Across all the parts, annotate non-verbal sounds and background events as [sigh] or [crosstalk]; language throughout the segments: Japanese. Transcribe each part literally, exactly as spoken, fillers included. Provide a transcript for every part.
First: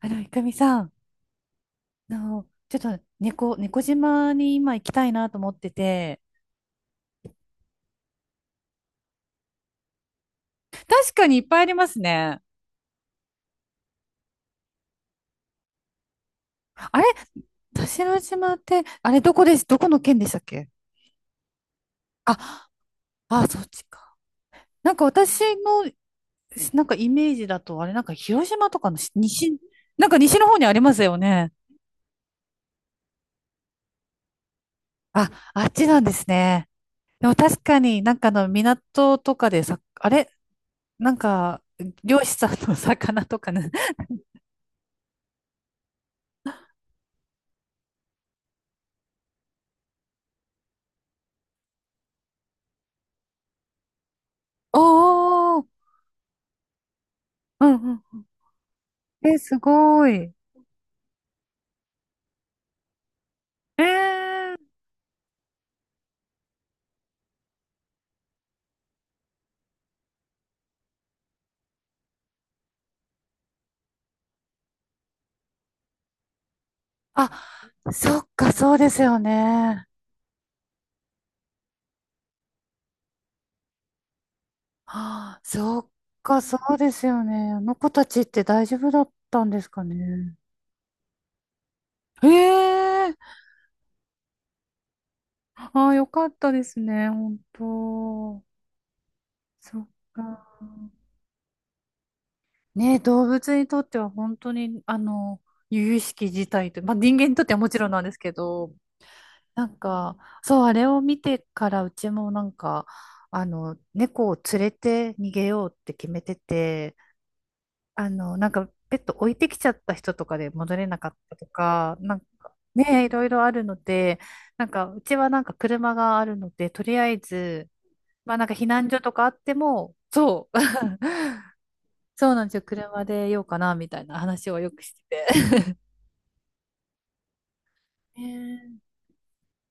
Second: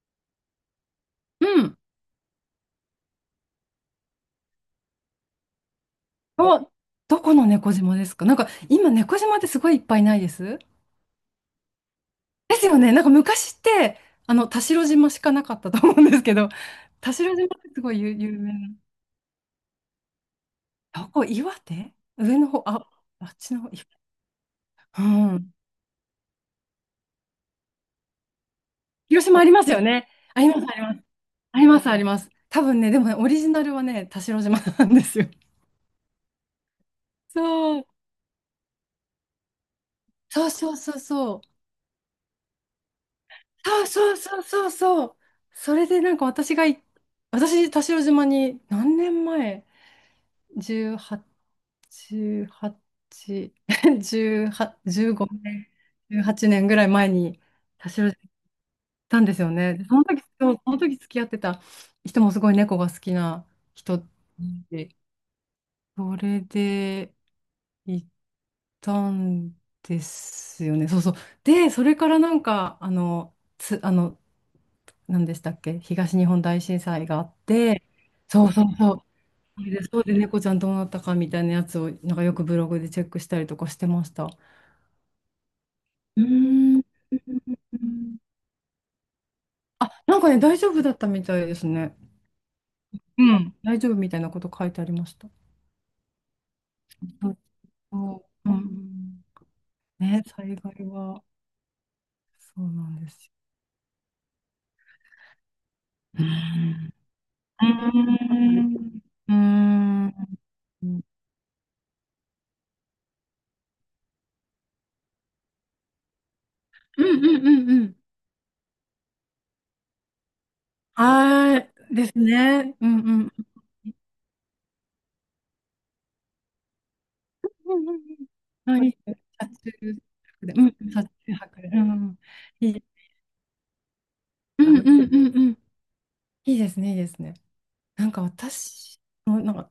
あの、いくみさん、うん。あの、ちょっと猫、猫島に今行きたいなと思ってて、お、どこの猫島ですか？なんか今猫島ってすごいいっぱいないです？確かにいっぱいありますね。ですよね。なんか昔ってあの田代島しかなかったと思うんですけど、あ [laughs] れ、田代島ってす田ごい有、代有島名っな。て、あれ、どこです、どこの県でしたっけ？どこ岩手上の方、あ、あ、あっあ、ちそのっ方、い、ちか。なんうか私ん。の、なんかイメージだと、あれ、なんか広島とかのし広島あり西、ますよなね。んか西あのりま方にすあありりまます。すよね。ありますあります。多分ね、でもね、オリジナルはね、田代島なんですよ。あ、あっちなんですね。でも確かそう。になんかあの港とかでさ、あれ、そうそうそうなんそう。か漁師さんの魚とかね。そうそうそうそうそう。それでなんか私がい、私、田代島に何年前？ じゅうはち、じゅうはち、[laughs] じゅうはち、[laughs] 15お年、ー、じゅうはちねんぐらい前にう田ん代島にうん、行ったんでえ、すよすね。でそのご時、い。そうその時付き合ってた人もすごい猫が好きなえ人え、で、それで行ったんですよね。そうそう。で、それからなんか、あの、つ、あの、何でしたっけ、東日本大震災があっあ、て、そっそか、うそそううでそすう、よそれで、ね。そうで猫ちゃんどうなったかみたいなやつを、なんかよくブログでチェックしたりとかしてました。うああ、そっーか、そうん。ですよね。あの子たちって大丈夫だったんですかあ、なんかね。ね、大丈夫だったみたいですね。ええ、うん。大丈夫みたいなこと書いてありました。ああ、よかったですね、そう本そ当。う。うん。そっね、か。災害は、そうなんね、です動よ。物にとっては本当に、あの、由々しうーき事態と、まん。あ人間にとってはもちろんなんですけど、うーなんん。うーか、ん。そう、あれうをん見てからうちもなんか、あの、猫を連れて逃げようって決めてて、うんうんうん。あの、なんか、ペット置いてきちゃった人とかで戻れなかったとはーい。か、でなすんか、ね。うんね、いうろいん。ろあるので、なんか、うちはなんか車があるので、とりあえず、うんうんまあなんか避うん。あ、難いい所とでかあってすも、そね。車中泊で。う、うん、車中 [laughs] 泊で。うん。そうなんですよ、いい。車でようかな、みたいな話をうよんうくしんてうんうん。て。いいですね、いいですね。なん [laughs] かねえ、私も、なんか、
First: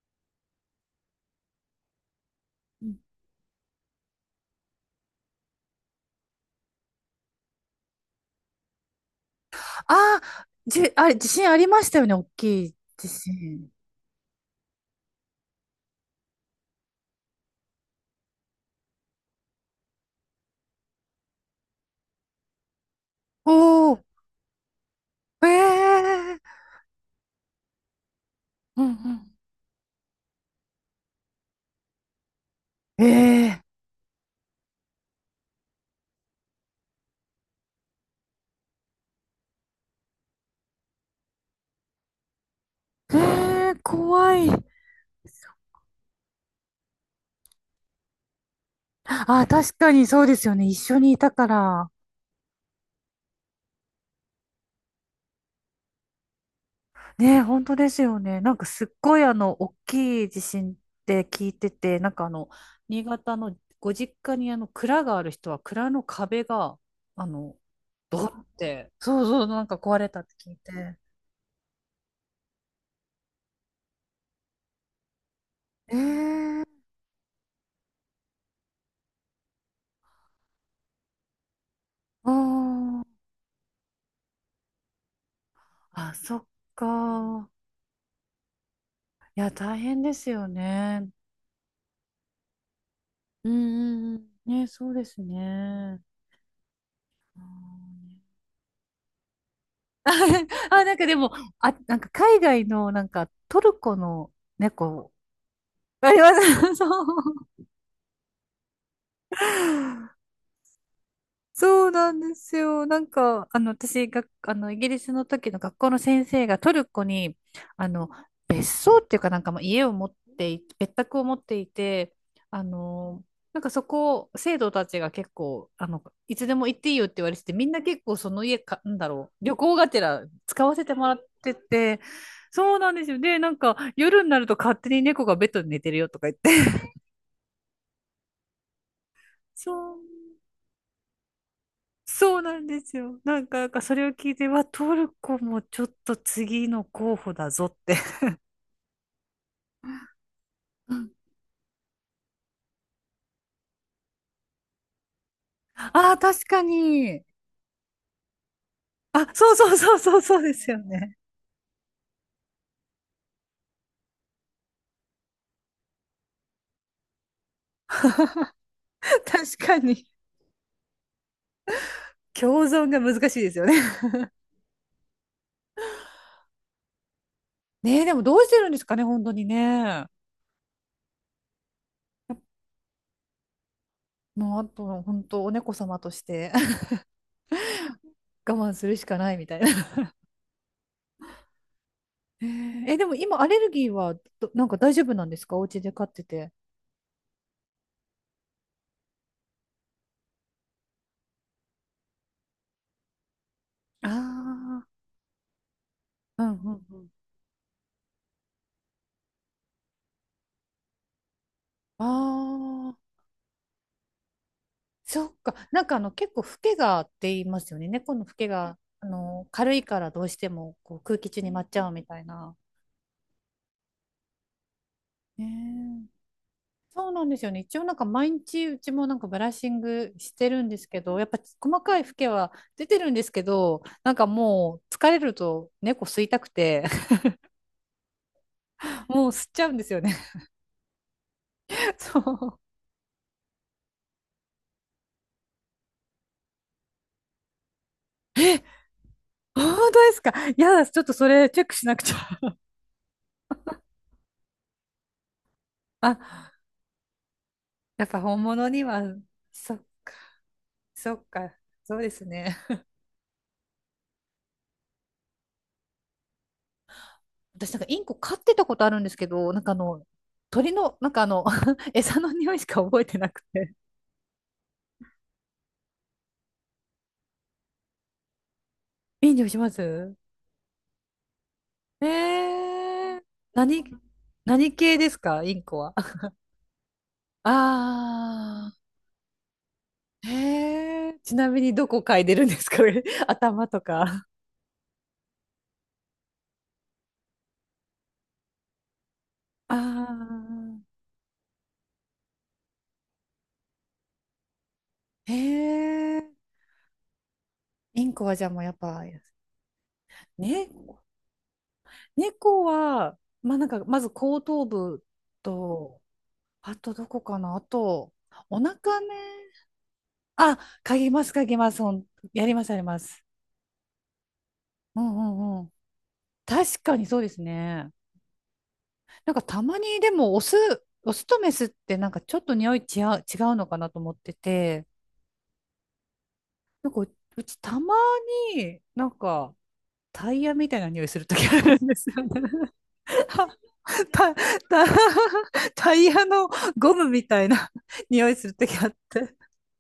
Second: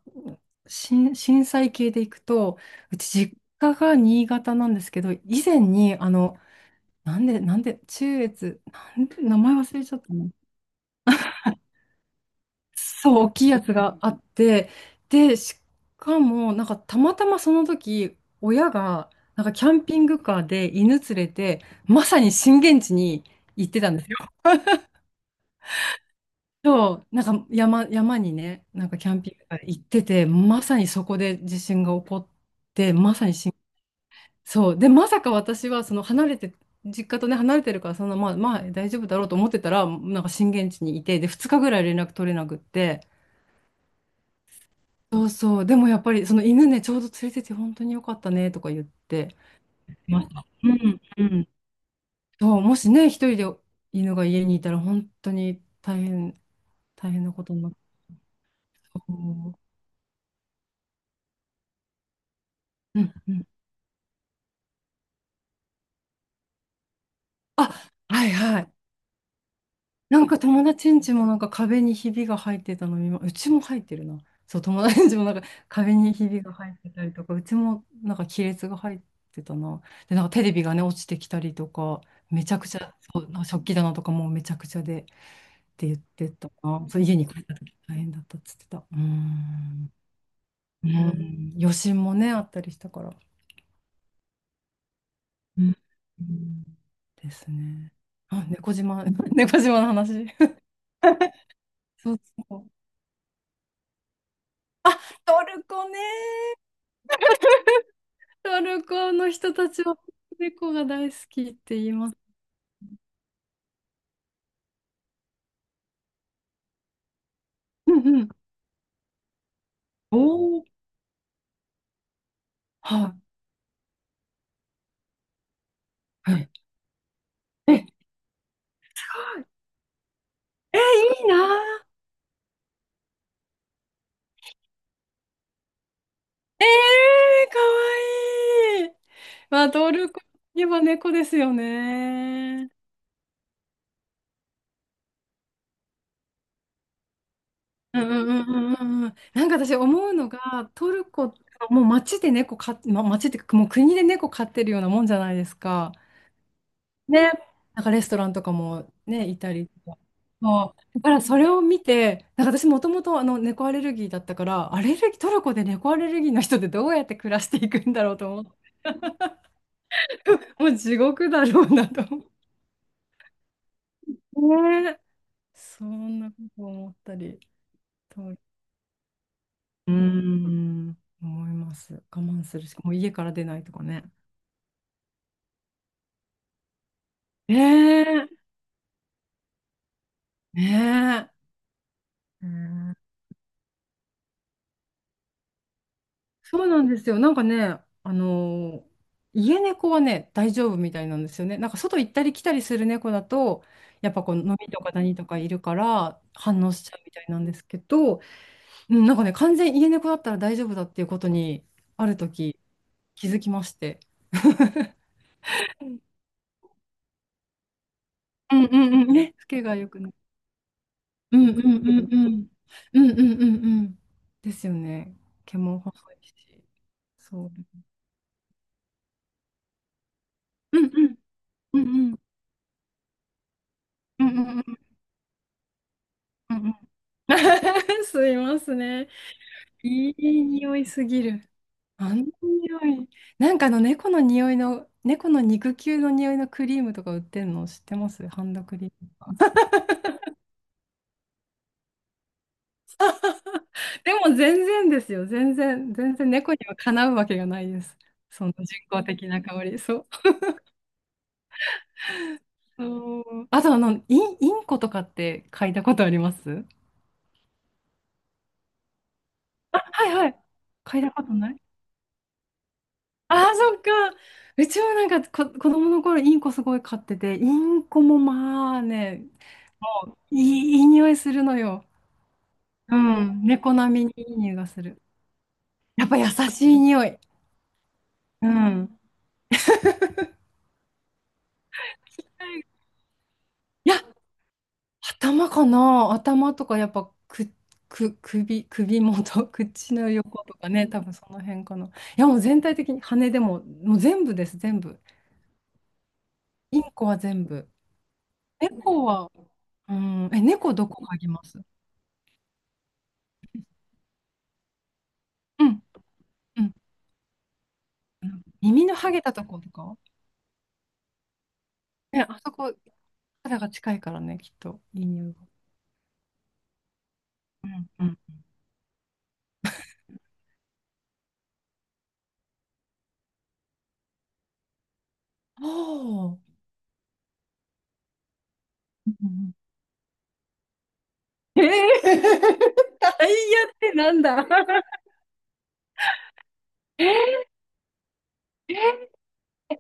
震震災系で行くと、ううん、ち実家が新潟なんですけど、以前に、あの、なんで、なんで、中越、なんで、名前忘れあちゃったあ、な。じ、あれ、地震ありましたよね、大きい地そう、大きいや震。つがあって、で、しかも、なんかたまたまその時、親が、なんかキャンピングカーで犬連れて、まさに震源地に行ってたおんー、ですよ。ええ、そう、なんか山、山にね、うなんんかキャンうピングカーで行ってて、まさにそこで地震が起こって、ん、ええそう、で、まさか私は、その離れて、実家とね、離れてるから、そんな、まあ、まあ、大丈夫だろうと思ってたら、なんか震源地にいて、で、ふつかぐらい連絡取れなくって、ええ怖い。そうそう。でもやっぱり、その犬ね、ちょうど連れてて本当に良かったねとか言ってあ、確かにそまうしでた。すよね。う一緒ん、にいうたかん。ら。そう、もしね、一人で犬が家にいたら本当に大変、大変なね、ことに本なっ当て。ですよね。なんかすっそごいあの、う、大きい地震って聞いてて、なんかあの、う新んう潟ん。のご実家にあの、蔵がある人は蔵の壁が、あの、あ、ドはいンっはい。て、そうそう、なんか壊れなたっんてか聞い友達て。ん家もなんか壁にひびが入ってたの、今うちも入ってるな。そう、友達ん家もなんか壁にひびがえ入っえ、てたりとか、うちもなんか亀裂が入ってたな。で、なんかテレビがね、落ちてきたりとか、あ、めちゃくちゃ、あー、そう、なんか食器棚とかもうめちゃくちゃでって言っあ、てそったな。そう、家に帰っか。た時大変だったっつってた。うーいや、大ん。変ですようね。ん。余震もね、あったりしたから。うんうんうん。ね、そうですうん。ね。うんであーすね。ね。 あ、猫島、[laughs] 猫島の話。[laughs] あ、なんかでも、あ、なんかそう海そ外う。の、なんかトルコの猫、トルコね。あります。[laughs] そう。トルコの人たちは猫が大好きって言そういまなす。んですよ。なんか、あの、私が、あの、イギリスの時の学校の先生がトルコに、あうんの、うん。別荘っていうかなんかまあ家を持っおてい、お、別宅を持っていて、あはの、なんかそこ、生徒たちが結構、あの、い、いはつい。でも行っていいよって言われてて、みんえ、なえ、結構その家か、なんだろう、旅行がてら使わせてもらいっいてな、て、そうなんですよ。で、なんか夜になると勝手に猫がベッドで寝てるよとか言っえて。えー、かわいい。[laughs] まあ、そトルコう。といえば猫ですよそうなんね。ですよ。なんか、なんかそれを聞いて、わ、トルコもちょっと次の候補だぞって。うんうん [laughs] うんうんうんうん。なんか私思うのが、トうルん、コ、もう街で猫飼って、ま、街っていうかもう国で猫飼ってるようなもんじゃないですか。ああ、確かに。ね、なんかレストランとかもあ、ね、いそたうりそうとそか。うそう、そうですそよう。だかね。らそれを見て、なんか私もともとあの猫アレルギーだったから、アレルギー、トルコで猫アレルギーの人ってどうやって暮らしていくんだろうと思って、[laughs] 確かに。[laughs] もう地獄だろうなと思って。共存が難しいですよね。[laughs] ねえ。そんなこと思ったり、ねえ、でもとどううしてるんですかね、本当にーね。ん、思います。我慢するしか、もう家から出ないとかね。もうあと、本当、お猫様として、 [laughs] ねえ。我慢するしかないみたいな。ねえ。えうーー、ん、えでも今、アレルギーはどなんか大丈夫なんですか？お家で飼ってて。そうなんですよ。なんかね、あのー、家猫はね、大丈夫みたいなんですよね。なんか外行ったり来たりする猫だと、あやっぱこう、飲みとあ、か何とかいるからうん反う応しんちうゃうん。みたいなんですけど、うん、なんかね、完全家猫だったら大丈夫だっていうことに、あある時あ。気づきまして。そっか。なんかあの結構フケがって言いますよね。猫のフケうんうがんあうん。[laughs] ね、つのけ軽がいよかくらね。どうしてもこう空気う中んにうん舞っちゃううみんたいうん。な。うんうんうんうん。ですよね。毛も細ねえ、いし。そうなんですそよね。一う。応なんか毎日うちもなんかブラッシングしてるんでうんすけうん。ど、やっぱう細んかいうフん。ケは出てるんですけど、なんうかんうんうもんう疲れると猫吸いたくうんうん。 て、[laughs] 吸います [laughs] ね。もう吸っちゃうんですよいね。い匂いすぎる。[laughs] あそのう。匂い。なんかあの猫の匂いの、猫の肉球の匂いのクリームとか売ってんの知ってます？ハンドえ、クリームとか。本当ですか？いやだ、ちょっとそれチェックしなくちゃ。[laughs] でも全然ですよ。全然、[laughs] 全然あ、猫にはかなうわけがないです。やっぱ本その人物には、工的な香そり。っそう。か、そっか、そうですね。そうあとあの、イン、インコとかって嗅いだことあります？私なんかインコ飼ってたことあるんですけど、なんかあの、はいはい。鳥の、嗅いなんだこかあとの、ない？ [laughs] 餌の匂いしか覚えてなあくあ、て。そっか。うちはなんかこ、子供の頃インコすごい飼ってて、インコもまあね、いい匂いします？いい、いい匂いするのよ。えうー、ん。猫何、並みにいい匂いが何す系る。ですか、インコは。やっぱ優 [laughs] しい匂い。うあん。ー、えー、ちなみにどこ嗅いでるんですか？ [laughs] 頭といや、か。頭かな。頭とかやっぱく、く、首、首元、[laughs] 口のあ横とかね、多分その辺かな。いや、もう全体的に羽でも、もう全部です、全部。ー、えー、インコは全部。インコはじゃあもうやっぱ、猫は、うん、え、ね、猫どこ嗅ぎます？猫は、まあなんか、まず後頭部うん。と、うんあとどこかな、あと、うん、お耳の腹ね、剥げたとことかあ、書きます、書きます。ほん、ね、あやそります、こ、やります。肌が近いからね、きっと、ういいん匂いが。うんうん。確かにそうですうんね。うん。なんかたまにでもオス、オスとメスってなんかちょっと匂い違う、違うのかなと思ってて、おお。うなんかううちたまになんんうん、かタイヤみたいな匂いするときあえー、るんですよね。[laughs] タイヤ [laughs] ってなんだ？ [laughs] タタタイヤのゴムみたえいな匂いするとー、きあって。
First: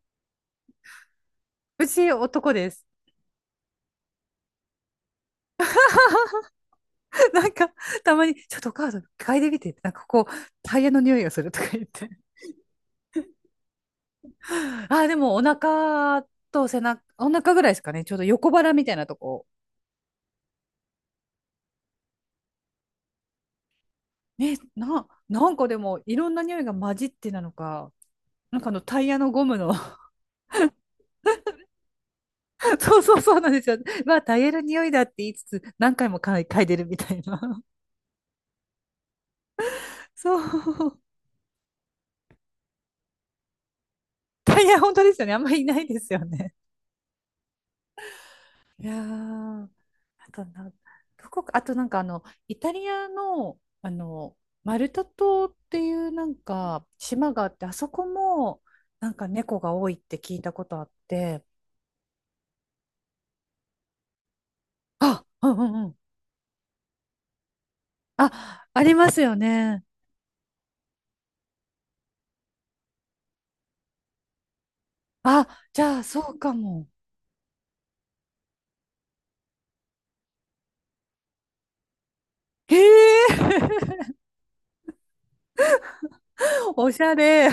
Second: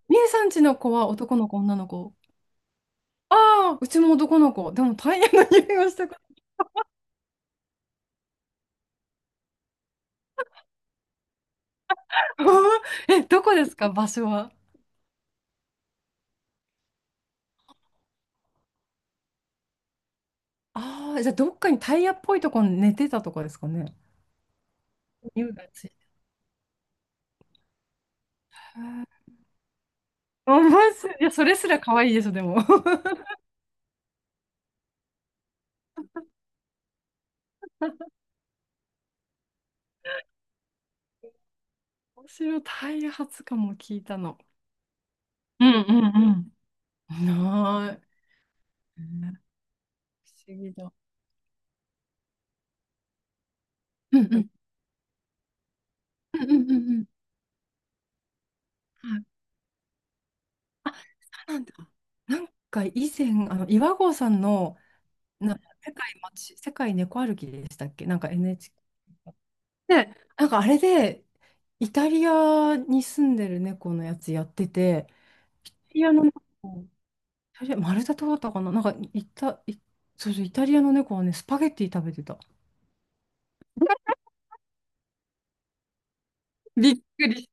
みえさんちの子は男の子、女のうち子？男です。ああ、うちも男の子。でもタイヤの匂いがしたか。なんかたまにちょっとお母さん嗅いでみてって、なんかこうタイヤの匂いがするとか言って。ら。[laughs] え、どこですか、場所は。あ、でもお腹と背中、お腹ぐらいですかね。ちょうど横腹みたいなとこ。ああ、じゃあどっかにタイヤっぽいとこに寝てたとかですかね。ね、な、な匂いんかがでついもいろんな匂いが混じってなのか、なんかあた。のへタイヤーのゴムの。 面白い。[laughs] いや、それすら可愛いでしょ、でも。[laughs] そうそうそうなんですよ。まあタイヤの匂いだって言いつつ何回も嗅い、嗅いでるみたいな。[laughs] そう。[laughs] 面白い。タイヤ初かも聞いたの。タイヤ本当ですよね。あんまりういなんういですよんね。うん。ない。いやうん、ー、不あと思な、議だ。どこか、あとなんかあの、イタリアの、あうんの、うマルタ島っていうなんんうんうんうかんうん、島があって、あそこもなんはい。か猫が多いって聞いたことああ、っそて、うなんだ。なんか以前、あの岩合さんのあ、うなんうんう世ん。界街、世界猫歩きでしたっけ、なんか あ、ありますよね。エヌエイチケー で、なんかあれで、イタリアに住んでる猫のやつやってて、あ、イタじゃあリアそのう猫、かも。イタリア、マルタ島だったかな、なんかイタ、イ、そうそう、イタリアの猫はね、スパゲッティ食べてた。へえ、[laughs] おびっしゃくり。れ。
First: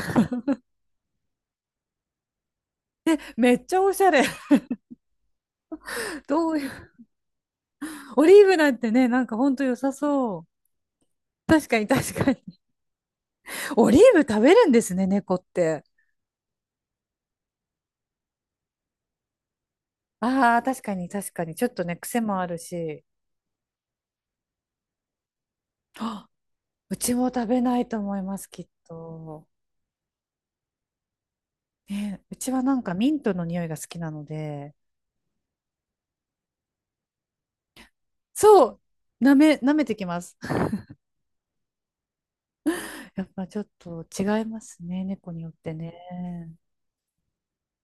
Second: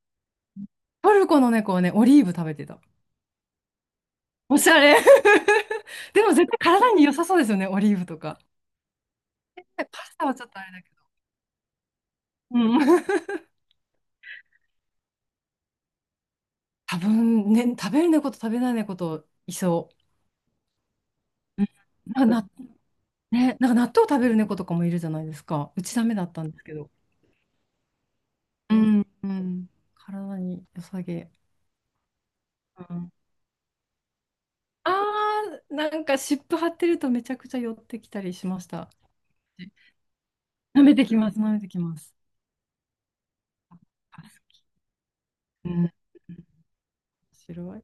トルコの猫はね、オリーブ食べてた。めっちゃおしゃれ。おしゃれ。[laughs] でも絶どう対いう、体に良さそうですよね、オリーブとオリか。ーブなんてね、なんかほんと良さパスタはそちう。ょっとあれだけど。確かに確かに。うん。オリーブ食べるんですね、猫って。多分ね、食べる猫と食べない猫といそああ、確かに確かに。う。ちうょん、っとね、癖なんもかあな、るし。ね、なんか納豆食べる猫とかもいるじゃないですか。うちダメだあ、ったんですけど。うちも食べないと思います、きっうん。うと。ん、体に良さげ。ね、うちはなんうかミん、ントの匂いが好きなので、あー、なんか湿布貼ってるとめちゃくちゃ寄ってきたりしまそしう、た。舐め、舐めてきます。[laughs] 舐めてきます、舐めてきます。やっぱちょっとあ好違いまき、すね、猫によっうてん、面ね。白い。